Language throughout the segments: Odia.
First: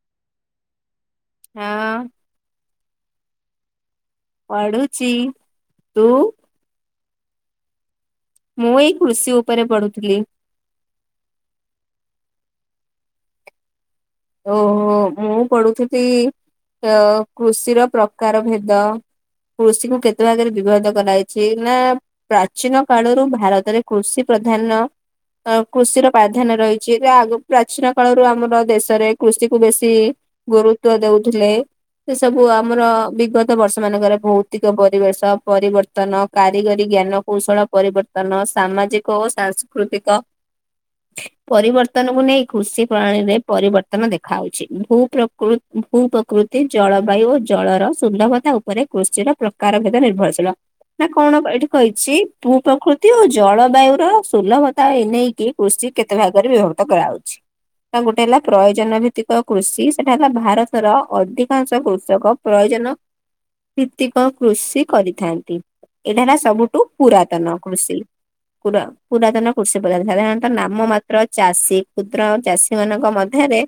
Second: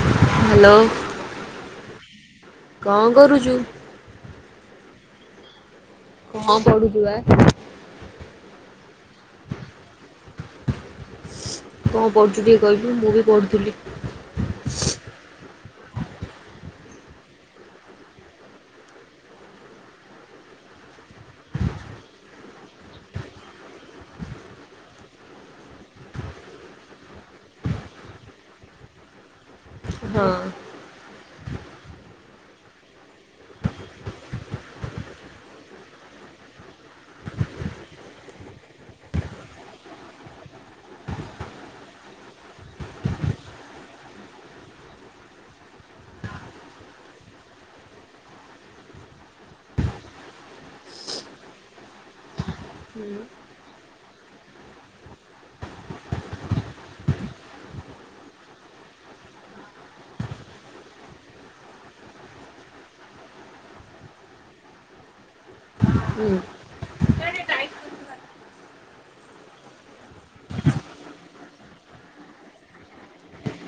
ହ୍ୟାଲୋ। ହଁ। କଣ କରୁଛୁ? ପଢ଼ୁଛିି ତୁ କଣ ପଢୁଚୁ ବା? ମୁଁ ଏଇ କୃଷି ଉପରେ ପଢୁଥିଲି। କଣ ପଢୁଛୁ ଟିକେ କହିଲୁ ମୁଁ ବି ପଢ଼ୁଥିଲି। ଓହୋ ମୁଁ ପଢ଼ୁଥିଲି ଅ କୃଷିର ପ୍ରକାର ଭେଦ। କୃଷିକୁ କେତେ ଭାଗରେ ବିଭାର୍ଯ୍ୟ କରାଯାାଇଛି ନା ପ୍ରାଚୀନ କାଳରୁ ଭାରତରେ କୃଷି ପ୍ରଧାନ ଅ କୃଷିର ପ୍ରାଧାନ୍ୟ ରହିଛି କେତେ ଆଗରୁ ପ୍ରାଚୀନ କାଳରୁ ଆମର ଦେଶ ରେ କୃଷି କୁ ବେଶୀ ହଁ। ଗୁରୁତ୍ୱ ଦଉଥିଲେ। ସେ ସବୁ ଆମର ବିଗତ ବର୍ଷ ମାନଙ୍କରେ ଭୌତିକ ପରିବେଶ ପରିବର୍ତ୍ତ ତନ କାରିଗରୀ ଜ୍ଞାନ କୌଶଳ ପରିବର୍ତ୍ତନ ସାମାଜିକ ଓ ସାଂସ୍କୃତିକ ପରିବର୍ତ୍ତନକୁ ନେଇ କୃଷି ପ୍ରଣାଳୀରେ ପରିବର୍ତ୍ତନ ଦେଖାଯାଉଛି ଭୁ ପ୍ରକୃ ଭୂ ପ୍ରକୃତି ଜଳବାୟୁ ଓ ଜଳର ସୁନ୍ଦରତା ଉପ ପରେ କୃଷିର ପ୍ରକାର ଭେଦ ନିର୍ଭରଶୀଳ ନା କଣ ଏଇଠି କହିଛି ଭୂ ହୁଁ ପ୍ରକୃତି ହୁଁ ଓ ଜଳବାୟୁ ର ସୁଲଭ ତ ଏ ନେଇେଇକି କୃଷି କେତେ ଭାଗରେ ବ୍ୟବହୃତ କରାହାଉଛି ତା ଗୋଟେ ହେଲା ପ୍ରୟୋଜନ ଭିତ୍ତିକ କୃଷି ସେଟା ହେଲା ଭାରତର ଅଧିକାଂଶ କୃଷକ ପ୍ରୟୋଜନ ଭିତ୍ତିକ କୃଷି କରିଥାନ୍ତି ଏଇଟା ହୁଁ ହେଲା ସବୁଠୁ ପୁରାତନ କୃଷି। ପୁର ପୁରାତନ କୃଷି ପ୍ରଧାନ ସାଧାରଣତଃ ନାମ ମାତ୍ର ଚାଷୀ କ୍ଷୁଦ୍ର ଚାଷୀମାନଙ୍କ ମ ଧ୍ୟରେ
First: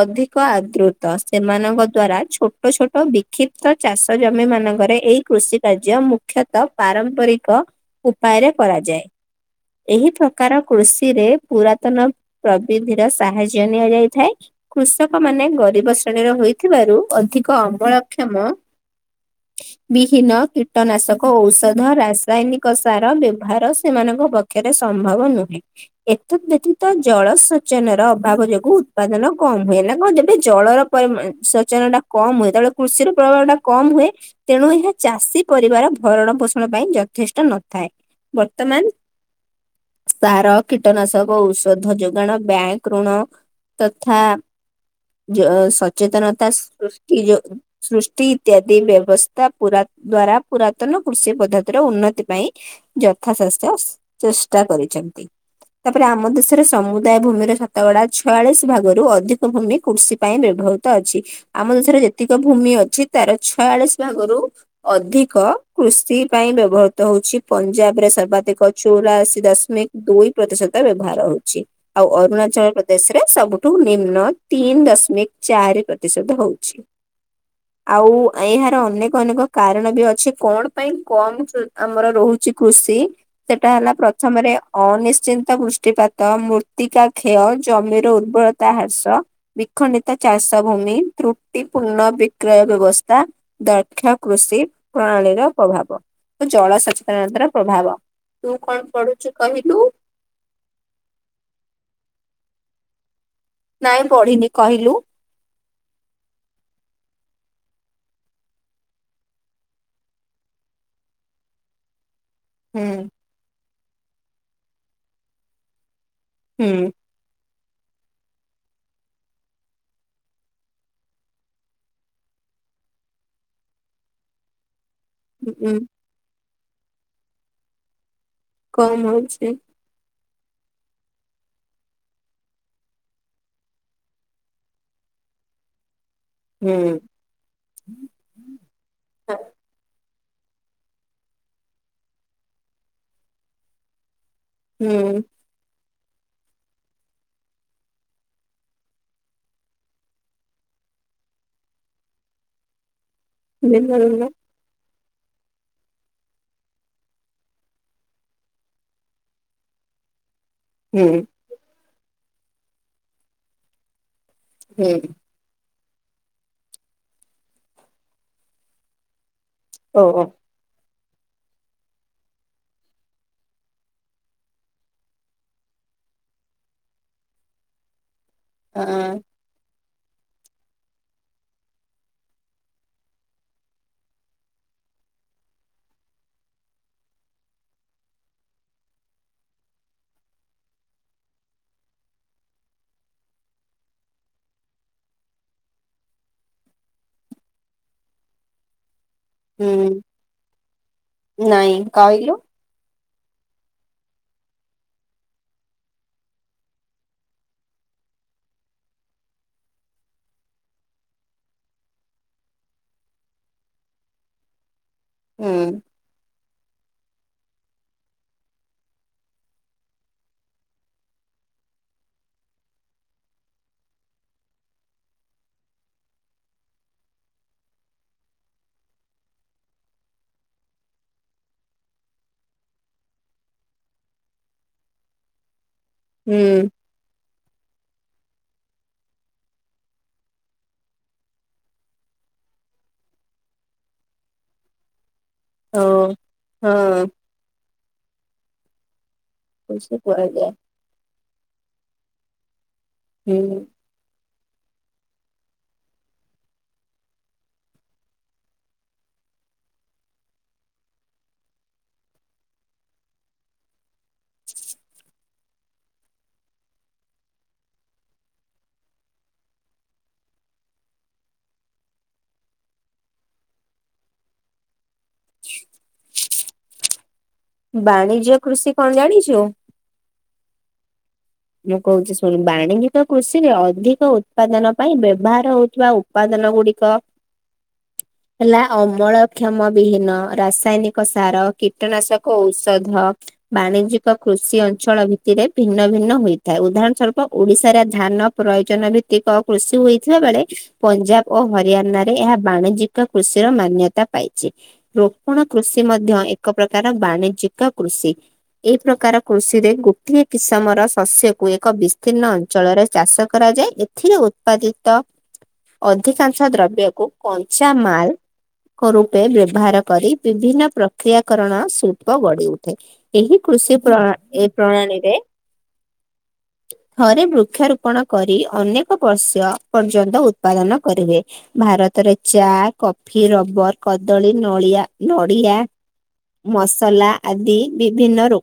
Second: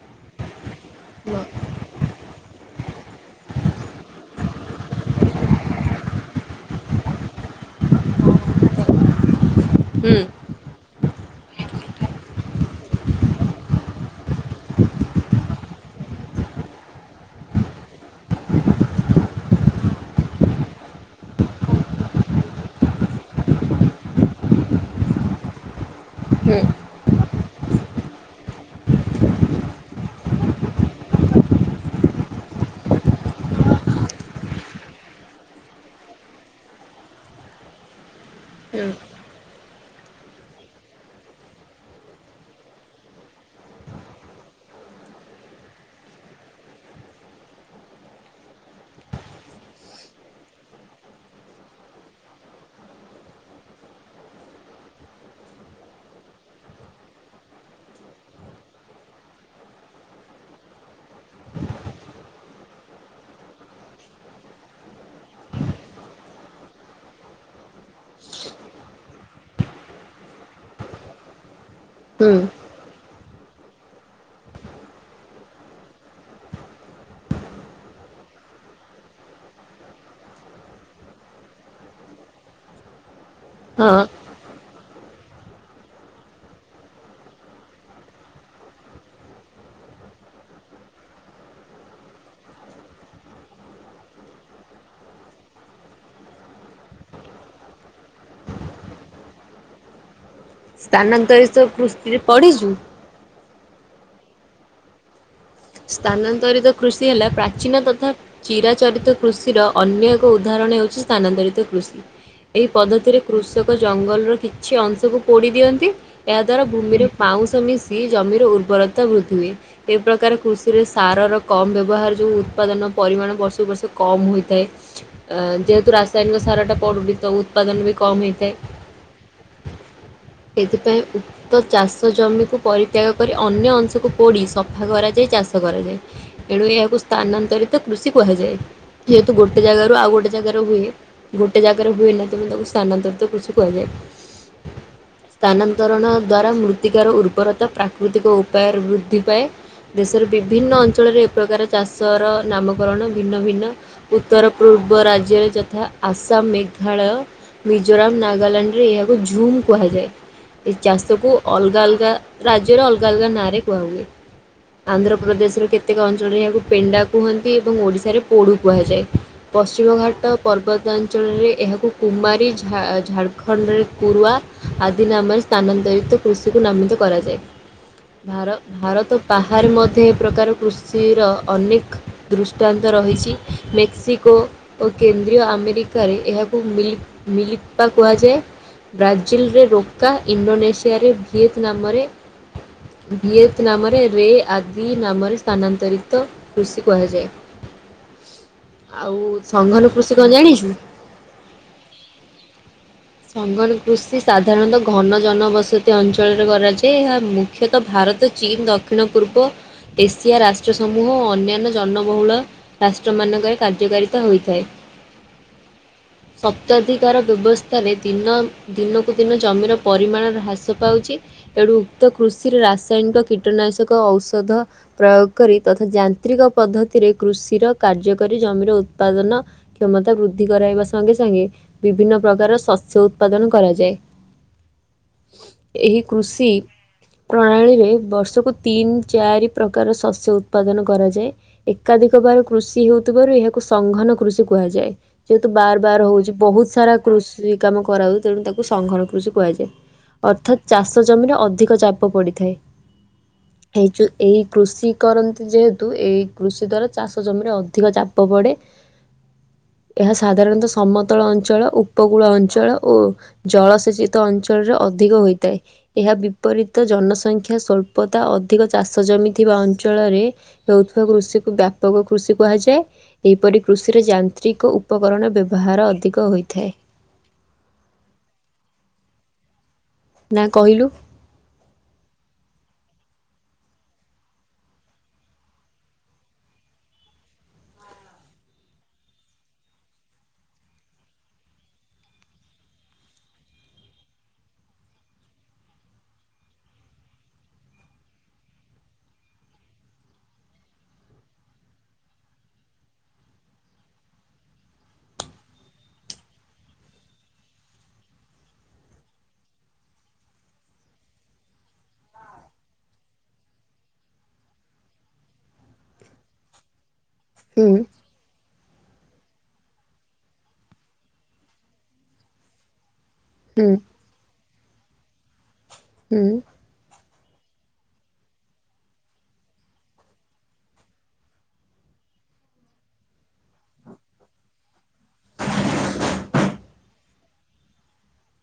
ଅଧିକ ଆଦୃତ ସେମାନଙ୍କ ଦ୍ଵାରା ଛୋଟ ଛୋଟ ବିକ୍ଷିପ୍ତ ଚାଷ ଜମି ମାନଙ୍କରେ ଏଇ କୃଷି କାର୍ଯ୍ୟ ମୁଖ୍ୟତଃ ପାରମ୍ପରିକ ଉପାୟରେ କରାଯାଏ। ଏହି ହୁଁ ପ୍ରକାର କୃଷିରେ ପୁରାତନ ପ୍ରବିଧିର ସାହାଯ୍ୟ ନିଆଯାଏ ଥାଏ କୃଷକମାନେ ଗରିବ ଶ୍ରେଣୀର ହୋଇଥିବାରୁ ଅଧିକ ଅମଳକ୍ଷମ ବିହୀନ କୀଟନାଶକ ଔଷଧ ରାସାୟନିକ ସାର ବ୍ୟବହାର ସେମାନଙ୍କ ପାଖରେ ସମ୍ଭବ ନୁହେଁ ଏତଦ୍ ବ୍ୟତୀତ ଜଳସେଚନର ଅଭାବ ଯୋଗୁଁ ଉତ୍ପାଦନ କମ ହୁଏ ନା କଣ ଯେବେ ଜଳର ପରିମ ସେଚନଟା କମ ହୁଏ ସେତେବେଳେ କୃଷିର ପ୍ରଭାବ ଟା କମ ହୁଏ। ତେଣୁ ଏହା ଚାଷୀ ପରିବାର ଭରଣ ପୋଷଣ ପାଇଁ ଯଥେଷ୍ଟ ନଥାଏ। ବର୍ତ୍ତମାନ- ହୁଁ ସାର କୀଟନାଶକ ଔଷଧ ଯୋଗାଣ ବ୍ୟାଙ୍କ ଋଣ ତଥା ଜ ସଚେତନତା ସୃଷ୍ଟି ଯୋ ସୃଷ୍ଟି ଇତ୍ୟାଦି ବ୍ୟବସ୍ଥା ପୁର ଦ୍ଵାରା ପୁରାତନ କୃଷି ପଦ୍ଧତିର ଉନ୍ନତି ପାଇଁ ଯଥାଶେଚ ଚେଷ୍ଟା କରିଛନ୍ତି। ତାପରେ ଆମ ଦେଶରେ ସମୁଦାୟ ଭୂମିର ଶତଗଡା ଅଛି। ଛୟାଳିଶ ଭାଗରୁ ଅଧିକ ଭୂମି କୃଷି ପାଇଁ ବ୍ୟବହୃତ ଅଛି। ଆମ ଦେଶରେ ଯେତିକ ଭୂମି ଅଛି ତାର ଛୟାଳିଶ ଭାଗରୁ ଅଧିକ କୃଷି ପାଇଁ ବ୍ୟବହୃତ ହଉଛି ପଞ୍ଜାବ ରେ ସର୍ବାଧିକ ଚଉରାଅଶୀ ଦଶମିକ ଦୁଇ ପ୍ରତିଶତ ବ୍ୟବହାର ହଉଛି ଆଉ ଅରୁଣାଚଳ ପ୍ର ଦେଶରେ ସବୁଠୁ ନିମ୍ନ ତିନି ଦଶମିକ ଚାରି ପ୍ରତିଶତ ହଉଛି। ଆଉ ଏହାର ଅନେକ ଅନେକ କାରଣ ବି ଅଛି କଣ ପାଇଁ କମ ଆମର ରହୁଛି କୃଷି ସେଟା ହେଲା ହଁ ପ୍ରଥମରେ ଅନିଶ୍ଚିନ୍ତ ବୃଷ୍ଟିପାତ ମୃର୍ତ୍ତିକା କ୍ଷୟ ଜମିର ଉର୍ବରତା ହ୍ରାସ ବିଖଣ୍ଡିତ ଚାଷ ଭୂମି ତ୍ରୁଟି ପୂର୍ଣ୍ଣ ବିକ୍ରୟ ବ୍ୟବସ୍ଥା ଦକ୍ଷ କୃଷି ପ୍ରଣାଳୀର ପ୍ରଭାବ ଓ ଜଳ ସଚେତନତା ର ପ୍ରଭାବ ତୁ କଣ ପଢୁଛୁ କହିଲୁ? ସ୍ଥାନାନ୍ତରିତ କୃଷି ରେ ପଡିଛୁ? ନାଇଁ ପଢିନି କହିଲୁ? ସ୍ଥାନାନ୍ତରିତ କୃଷି ହେଲା ପ୍ରାଚୀନ ତଥା ଚିରାଚରିତ କୃଷିର ଅନ୍ୟ ଏକ ଉଦାହରଣ ହେଉଛି ସ୍ଥାନାନ୍ତରିତ କୃଷି। ଏହି ହୁଁ ପଦ୍ଧତିରେ କୃଷକ ଜଙ୍ଗଲର କିଛି ଅଂଶକୁ ପୋଡି ଦିଅନ୍ତି ଏହା ଦ୍ଵାରା ହୁଁ ଭୂମିରେ- ପାଉଁସ ମିଶି ଜମିର ଉର୍ବରତା ବୃଦ୍ଧି ହୁଏ ଏ ପ୍ରକାର କୃଷ ସେଥିରେ ସାରର କମ୍ ବ୍ୟବହାର ଯଉ ଉତ୍ପାଦନ ପରିମାଣ ବର୍ଷକୁ ବର୍ଷ କମ୍ ହୋଇଥାଏ। ଅ ହୁଁ ଯେହେତୁ ରାସାୟନିକ ସାରଟା ପଡ଼ୁନି ତ ଉତ୍ପାଦନ ବି କମ୍ ହେଇଥାଏ। କମ ହଉଛି? ଏଥିପାଇଁ ଉ ତ ଚାଷ ଜମିକୁ ପରିତ୍ୟାଗ କରି ଅନ୍ୟ ଅଂଶକୁ ପୋଡି ସଫା କରାଯାଇ ଚାଷ ଚାଷ କରାଯାଏ ଏଣୁ ହୁଁ ଏହାକୁ ସ୍ଥାନାନ୍ତରିତ କୃଷି କୁହାଯାଏ। ଯେହେତୁ ଗୋଟେ ଜାଗାରୁ ଆଉ ଗୋଟେ ଜାଗାରେ ହୁଏ। ଗୋଟେ ଜାଗାରେ ହୁଏ ନା ତେଣୁ ତାକୁ ସ୍ଥାନାନ୍ତରିତ କୃଷି କୁହାଯାଏ। ହୁଁ। ସ୍ଥାନାନ୍ତରଣ ଦ୍ଵାରା ମୃତ୍ତିକାର ଉର୍ବରତା ପ୍ରାକୃତିକ ଉପାୟରେ ବୃଦ୍ଧି ପାଏ। ତାର ବିଭିନ୍ନ ଅଞ୍ଚଳରେ ଏ ପ୍ରକାର ଚାଷର ନାମକରଣ ଭିନ୍ନ ଭିନ୍ନ ହୁଁ ଉତ୍ତର ପୂର୍ବ ରାଜ୍ୟରେ ଯଥା ଆସାମ ମେଘାଳୟ ମିଜୋରାମ ନାଗାଲାଣ୍ଡରେ ଏହାକୁ ଝୁମ୍ କୁହାଯାଏ। ଏ ହୁଁ ଚାଷ କୁ ଅଲଗା ଅଲଗା ରାଜ୍ୟରେ ଅଲଗା ଅଲଗା ନାଁ ରେ କୁହା ହୁଏ। ଆନ୍ଧ୍ରପ୍ରଦେଶର କେତେକ ଅଞ୍ଚଳରେ ଏହାକୁ ପେଣ୍ଡା କୁହନ୍ତି ଏବଂ ଓଡ଼ିଶାରେ ପୋଡୁ କୁହାଯାଏ। ପଶ୍ଚିମ ଘାଟ ପର୍ବତାଞ୍ଚଳରେ ଏହାକୁ କୁମାରୀ ଝା ଝାଡ଼ଖଣ୍ଡରେ କୁରୁଆ ଆଦିି ନାମରେ ସ୍ଥାନାନ୍ତରିତ କୃଷିକୁ ନାମିତ କରାଯାଏ। [unintelligible] ଭାର ଭାରତ ବାହାରେ ମଧ୍ୟ ଏ ପ୍ରକାର କୃଷିର ଅନେକ ଦୃଷ୍ଟାନ୍ତ ରହିଛି ମେକ୍ସିକୋ ଓ କେନ୍ଦ୍ରୀୟ ଆମେରିକାରେ ଏହାକୁ ମିଲିପ୍ ମିଳିପ ବା କୁହାଯାଏ। ବ୍ରାଜିଲିରେ ରୋକା ଇଣ୍ଡୋନେସିଆରେ ଭିଏତ ନାମରେ ଭିଏତ ନାମରେ ରେ ଆଦି ନାମରେ ସ୍ଥାନାନ୍ତରିତ କୃଷି କୁହାଯାଏ ଆଉ ସଂଙ୍ଘନ କୃଷି କଣ ଜାଣିଛୁ? ନାଇଁ କହିଲୁ ସଙ୍ଗନ କୃଷି ସାଧାରଣତଃ ଘନ ଜନବସତି ଅଞ୍ଚଳରେ କରାଯାଏ ଏହା ମୁ ମୁଖ୍ୟତଃ ଭାରତ ଚୀନ ଦକ୍ଷିଣ ପୂର୍ବ ଏସିଆ ରାଷ୍ଟ୍ର ସମୂହ ଓ ଅନ୍ୟାନ୍ୟ ଜନବହୁଳ ରାଷ୍ଟ୍ର ମାନଙ୍କରେ କାର୍ଯ୍ୟକାରିତା ହୋଇଥାଏ। ହଁ ସପ୍ତତାଧିକାର ବ୍ୟବସ୍ଥ ତରେ ଦିନ ଦିନକୁ ଦିନ ଜମିର ପରିମାଣରେ ହ୍ରାସ ପାଉଛି। ଏଣୁ ଉକ୍ତ କୃଷିରେ ରାସାୟନିକ କୀଟନାଶକ ଔଷଧ ପ୍ରୟୋଗ କରି ତଥା ଯାନ୍ତ୍ରିକ ପଦ୍ଧତିରେ କୃଷିର କାର୍ଯ୍ୟ କରି ଜମିର ଉତ୍ପାଦନ କ୍ଷମତା ବୃଦ୍ଧି କରାଇବା ସଙ୍ଗେ ସଙ୍ଗେ ବିଭିନ୍ନ ପ୍ରକାର ଶସ୍ୟ ଉତ୍ପାଦନ କରାଯାଏ। ଏହି କୃଷି ପ୍ରଣାଳୀରେ ବର୍ଷକୁ ତିନି ଚାରି ପ୍ରକାର ଶସ୍ୟ ଉତ୍ପାଦନ କରାଯାଏ। ଏକାଧିକ ବାର କୃଷି ହେଉଥିବାରୁ ଏହାକୁ ସଂଘନ କୃଷି କୁହାଯାଏ। ଯେହେତୁ ବାର ବାର ହଉଛି ବହୁତ୍ ସାରା କୃଷି କାମ କରାହଉଛି ତେଣୁ ତାକୁ ସଂଘର କୃଷି କୁହାଯାଏ। ଅର୍ଥାତ ଚାଷ ଜମିରେ ଅଧିକ ଚାପ ପଡିଥାଏ। ହୁଁ। ସେଇଥି ପାଇଁ ଏଇ କୃଷି କରନ୍ତି ଯେହେତୁ ଏଇ କୃଷି ଦ୍ୱାରା ଚାଷ ଜମିରେ ଅଧିକ ଚାପ ପଡ଼େ। [inaudible] ଏହା ସାଧାରଣତଃ ସମତଳ ଅଞ୍ଚଳ ଉ ଉପକୂଳ ଅଞ୍ଚଳ ଓ ଜଳସେଚିତ ଅଞ୍ଚଳରେ ଅଧିକ ହୋଇଥାଏ। ଏହା ବିପରୀତ ଜନସଂଖ୍ୟା ସ୍ୱଳ୍ପତା ଅଧିକ ଚାଷ ଜମି ଥିବା ଅଞ୍ଚଳରେ ହେଉଥିବା କୃଷିକୁ ବ୍ୟାପକ କୃଷି କୁହାଯାଏ ଏହିପରି କୃଷିରେ ଯାନ୍ତ୍ରିକ ଉ ଉପକରଣ ବ୍ୟବହାର ଅଧିକ ହୋଇଥାଏ। ବାଣିଜ୍ୟ କୃଷି କଣ ଜାଣିଛ? ନା। କହିଲୁ? ମୁଁ କହୁଛି ଶୁଣୁ ବାଣିଜ୍ୟିକ କୃଷିରେ ଅଧିକ ଉତ୍ପାଦନ ପାଇଁ ବ୍ୟବହାର ହଉଥିବା ଉ ତ୍ପାଦନ ଗୁଡ଼ିକ ହେଲା ଅମଳକ୍ଷମ ବିହୀନ ରାସାୟନିକ ସାର କୀଟନାଶକ ଔଷଧ ବାଣିଜ୍ୟକ କୃଷି ଅଞ୍ଚଳ ଭିତ୍ତିରେ ଭିନ୍ନ ଭିନ୍ନ ହୋଇଥାଏ। ଉଦାହରଣ ସ୍ଵରୂପ ଓଡିଶାରେ ଧାନ ପ୍ରୟୋଜନ ଭିତ୍ତିକ କୃଷି ହୋଇଥିବା ବେଳେ ପଞ୍ଜାବ ଓ ହରିୟାନା ରେ ଏହା ବାଣିଜ୍ୟିକ କୃଷିର ମାନ୍ୟତା ପାଇଛି। ରୋପଣ କୃଷି ମଧ୍ୟ ଏକ ପ୍ରକାର ବାଣିଜ୍ୟିକ କୃଷି। ଏଇ ପ୍ରକାର କୃଷିରେ ଗୋଟିଏ କିସମର ଶସ୍ୟକୁ ଏକ ବିସ୍ତୀର୍ଣ୍ଣ ଅଞ୍ଚଳରେ ଚାଷ କରାଯାଏ। ଏଥିରେ ଉତ୍ପାଦିତ ଅଧିକାଂଶ ଦ୍ରବ୍ୟକୁ କଞ୍ଚା ହୁଁ, ମାଲ୍ କ ରୂପେ ବ୍ୟବହାର କରି ବିଭିନ୍ନ ପ୍ରକ୍ରିୟାକରଣ ଶିଳ୍ପ ଗଢି ଉଠେ ଏହି ହୁଁ, କୃଷି ପ୍ର ଏ ପ୍ରଣାଳୀରେ ହୁଁ। ଥରେ ବୃକ୍ଷରୋପଣ କରି ଅନେକ ବର୍ଷ ପର୍ଯ୍ୟନ୍ତ ଉତ୍ପାଦନ କରିବେ‌। ଭାରତରେ ଚା କଫି ରବର କଦଳୀ ନଳିଆ ନଡ଼ିଆ ମସଲା ଆଦି ବିଭିନ୍ନ ରୋ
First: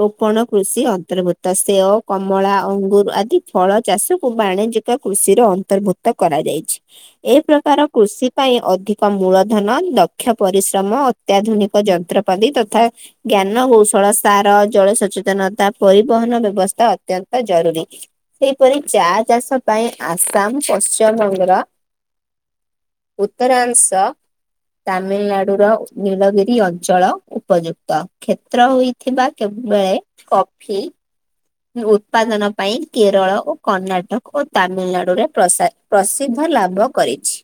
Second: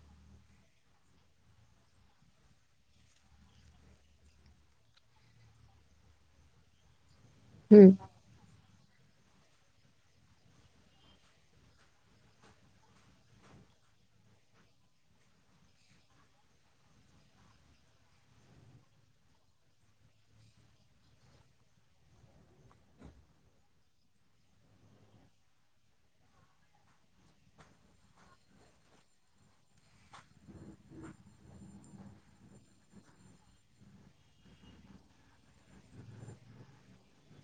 ରୋପଣ କୃଷି ଅନ୍ତର୍ଭୁତ। ସେଓ କମଳା ଅଙ୍ଗୁର ଆଦି ଫଳ ଚାଷକୁ ବାଣିଜ୍ୟିକ କୃଷିର ଅନ୍ତର୍ଭୁ କ୍ତ କରାଯାଇଛି। ଏ ହୁଁ, ପ୍ରକାର କୃଷି ପାଇଁ ଅଧିକ ମୂଳଧନ ଦକ୍ଷ ପରିଶ୍ରମ ଅତ୍ୟାଧୁନିକ ଯନ୍ତ୍ରପାତି ତଥା ଜ୍ଞାନ କୌଶଳ ସାର ଜଳ ସଚେତନତା ପରିବହନ ବ୍ୟବସ୍ଥା ଅତ୍ୟନ୍ତ ଜରୁରୀ। ସେଇପରି ଚା ଚାଷ ପାଇଁ ଆସାମ ପଶ୍ଚିମବଙ୍ଗର ଉତ୍ତରାଂଶ ତାମିଲନାଡୁର ନୀଳଗିରି ଅଞ୍ଚଳ ଉପଯୁକ୍ତ। କ୍ଷେତ୍ର ହୋଇ ଥିବା କେବେ କଫି ଉତ୍ପାଦନ ପାଇଁ କେରଳ ଓ କର୍ଣ୍ଣାଟକ ଓ ତାମିଲନାଡୁରେ ପ୍ରସାର ପ୍ରସିଦ୍ଧ ଲାଭ କରିଛି।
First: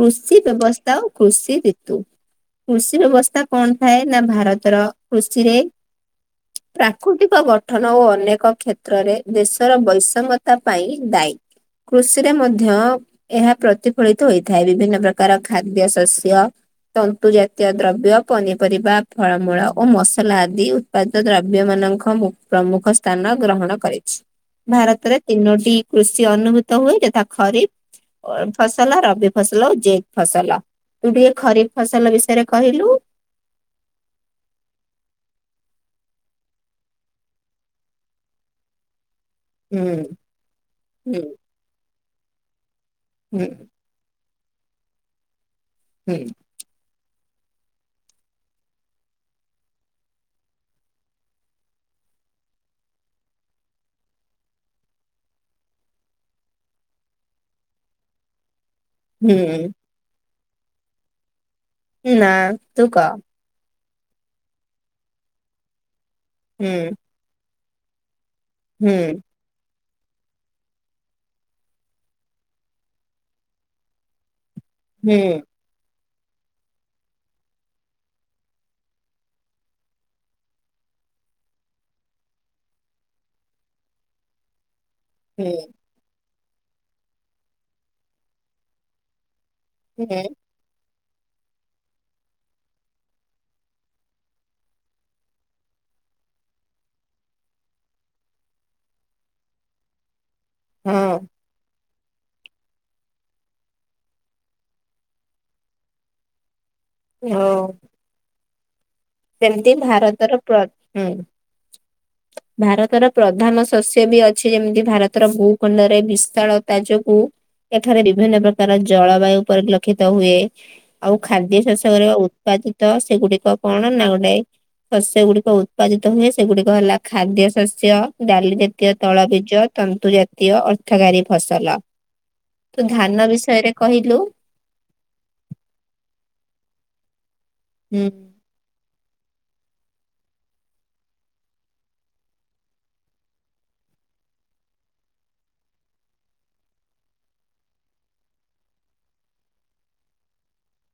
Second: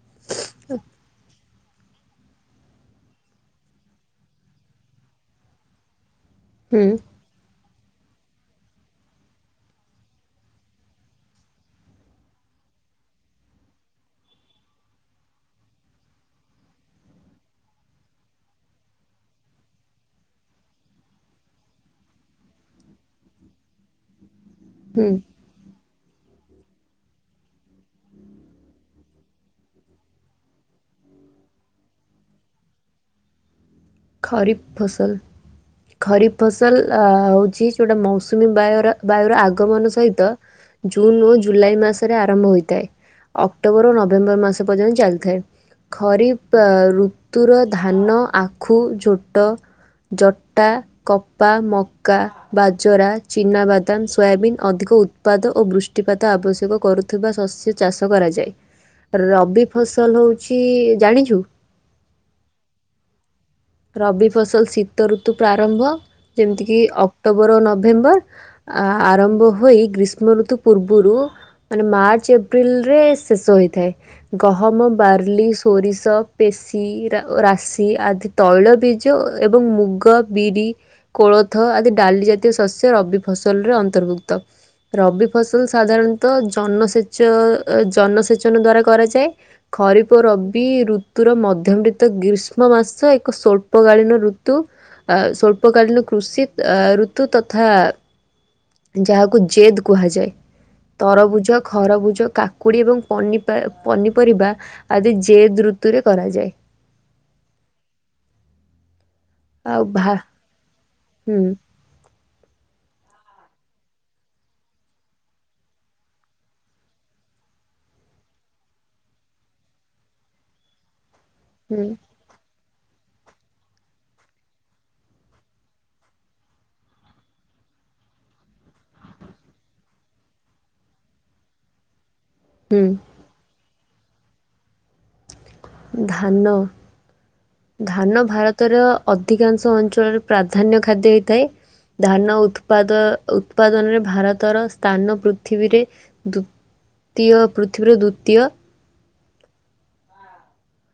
କୃଷି ବ୍ୟବସ୍ଥା ଓ କୃଷି ଋତୁ କୃଷି ବ୍ୟବସ୍ଥା କଣ ଥାଏ ନା ଭାରତର କୃଷିରେ ହୁଁ, ପ୍ରାକୃତିକ ଗଠନ ଓ ଅନେକ କ୍ଷେତ୍ରରେ ଦେଶର ବୈଷମ୍ୟତା ପାଇଁ ଦାୟୀ। କୃଷିରେ ମଧ୍ୟ ଏହା ପ୍ରତିଫଳିତ ହୋଇଥାଏ। ବିଭିନ୍ନ ପ୍ରକାର ଖାଦ୍ୟ ଶସ୍ୟ ତନ୍ତୁ ଜାତୀୟ ଦ୍ରବ୍ୟ ପନିପରିବା ଫଳମୂଳ ଓ ମସଲା ଆଦି ଉତ୍ପାଦିତ ଦ୍ରବ୍ୟ ମାନଙ୍କ ପ୍ରମୁ ପ୍ରମୁଖ ସ୍ଥାନ ଗ୍ରହଣ କରିଛି। ହୁଁ। ଭାରତରେ ତିନୋଟି କୃଷି ଅନୁଭୂତ ହୁଏ। ଯଥା ଖରିଫ ଅ ଫସଲ ରବି ଫସଲ ଓ ଜେକ୍ ଫସଲ। ତୁ ଟିକେ ଖରିଫ ଫସଲ ବିଷୟରେ କହିଲୁ? ଖରିଫ ଫସଲ। ଖରିଫ ଫସଲ ଅ ହଉଛି ଯୋଉଟା ମୌସୁମୀ ବାୟୁର ବାୟୁର ଆଗ ଆଗମନ ସହିତ ଜୁନ ହୁଁ ଓ ଜୁଲାଇ ମାସରେ ଆରମ୍ଭ ହୋଇଥାଏ। ହୁଁ ଅକ୍ଟୋବର ଓ ନଭେମ୍ବର ମାସ ପର୍ଯ୍ୟନ୍ତ ଚାଲିଥାଏ ହୁଁ ଖରିଫ ପା ଋତୁର ଧାନ ଆଖୁ ଝୋଟ ଜଟା କପା ମକା ବାଜରା ଚିନାବାଦାମ ସୋୟାବିନ୍ ଅଧିକ ଉ ଉତ୍ପାଦ ଓ ବୃଷ୍ଟିପାତ ଆବଶ୍ୟକ କରୁଥିବା ଶସ୍ୟ ଚାଷ କରାଯାଏ ହୁଁ। ରବି ଫସଲ ହଉଛି ଜାଣିଛୁ? ନା ତୁ କହ? ରବି ଫସଲ ଶୀତ ଋତୁ ପ୍ରାରମ୍ଭ ଯେମିତି କିି ହୁଁ ଅକ୍ଟୋବର ଓ ନଭେମ୍ବର। ଆ ହୁଁ ଆରମ୍ଭ ହୋଇ ଗ୍ରୀଷ୍ମ ଋତୁ ପୂର୍ବରୁ ମାନେ ମାର୍ଚ୍ଚ ଏପ୍ରିଲ ରେ ଶେଷ ହୋଇଥାଏ। ଗହମ ହୁଁ ବାର୍ଲି ସୋରିଷ ପେଶି ରା ରାଶି ଆଦି ତୈଳ ବୀଜ ଓ ଏବଂ ମୁଗ ବିରି କୋଳଥ ଆଦି ଡାଲି ଜାତୀୟ ଶସ୍ୟ ରବି ଫସଲରେ ଅନ୍ତର୍ଭୁକ୍ତ। ରବି ହୁଁ ଫସଲ ସାଧାରଣତଃ ଜନସେଚ ଜନସେଚନ ଦ୍ଵାରା କରାଯାଏ। ଖରିଫ ଓ ହୁଁ ରବି ଋତୁର ମଧ୍ୟମ ତ ଗ୍ରୀଷ୍ମ ମାସ ଏ ଏକ ସ୍ୱଳ୍ପ କାଳିନ ଋତୁ। ଅ ସ୍ଵଳ୍ପକାଳିନ କୃଷି ଆ ଋତୁ ତଥା ଯାହାକୁ ଜେଦ୍ କୁହାଯାଏ ହଁ ତରଭୁଜ ଖରଭୁଜ କାକୁଡ଼ି ଏବଂ ପ ପନିପରିବା ଆଦି ଜେଦ୍ ଋତୁରେ କରାଯାଏ। [unintelligible] ସେମ୍ତି ଆଉ ଭା ଭାରତର ପ୍ର ହୁଁ ଭାରତର ପ୍ରଧାନ ଶସ୍ୟ ବି ଅଛି ଯେମିତି ଭାରତର ଭୂଖଣ୍ଡରେ ବିଶାଳ ତାଜୋଗୁ ଏଠାରେ ବିଭିନ୍ନ ପ୍ରକାର ଜଳବାୟୁ ପରିଲକ୍ଷିତ ହୁଏ। ଆଉ ଖାଦ୍ୟ ହୁଁ ଶସକରେ ଉତ୍ପାଦିତ ସେଗୁଡିକ କଣ ନା ଗୋଟେ ଶସ୍ୟ ଗୁଡିକ ଉତ୍ପାଦିତ ହୁଏ ସେଗୁଡିକ ହେଲା ଖାଦ୍ୟ ଶସ୍ୟ ଡାଲି ଜାତୀୟ ତୈଳ ବିଜ ତନ୍ତୁ ଜାତୀୟ ଅର୍ଥଗାରୀ ଫସଲ। ହୁଁ ତୁ ଧାନ ବିଷୟରେ କହିଲୁ। ଧାନ ଧାନ ହୁଁ ଭାର ତର ଅଧିକାଂଶ ଅଞ୍ଚଳରେ ପ୍ରାଧାନ୍ୟ ଖାଦ୍ୟ ହୋଇଥାଏ। ଧାନ ଉତ୍ପାଦ ଉତ୍ପାଦନରେ ଭାରତର ସ୍ଥାନ ପୃଥିବୀରେ ଦୂ ତୀୟ ପୃଥିବୀର ଦ୍ଵିତୀୟ।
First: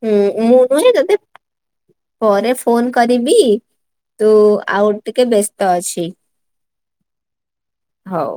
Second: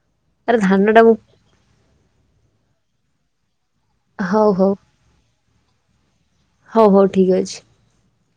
ହୁଁ ଆରେ ମୁଁ ନୁହେଁ ଧାନଟା ମୁଁ ତତେ ପରେ ଫୋନ କରିବି। ତୁ ହଉ ହଉ ଆଉ ଟିକେ ବ୍ୟସ୍ତ ଅଛି। ହଉ ହଉ ଠିକ୍ ଅଛି। ହଉ।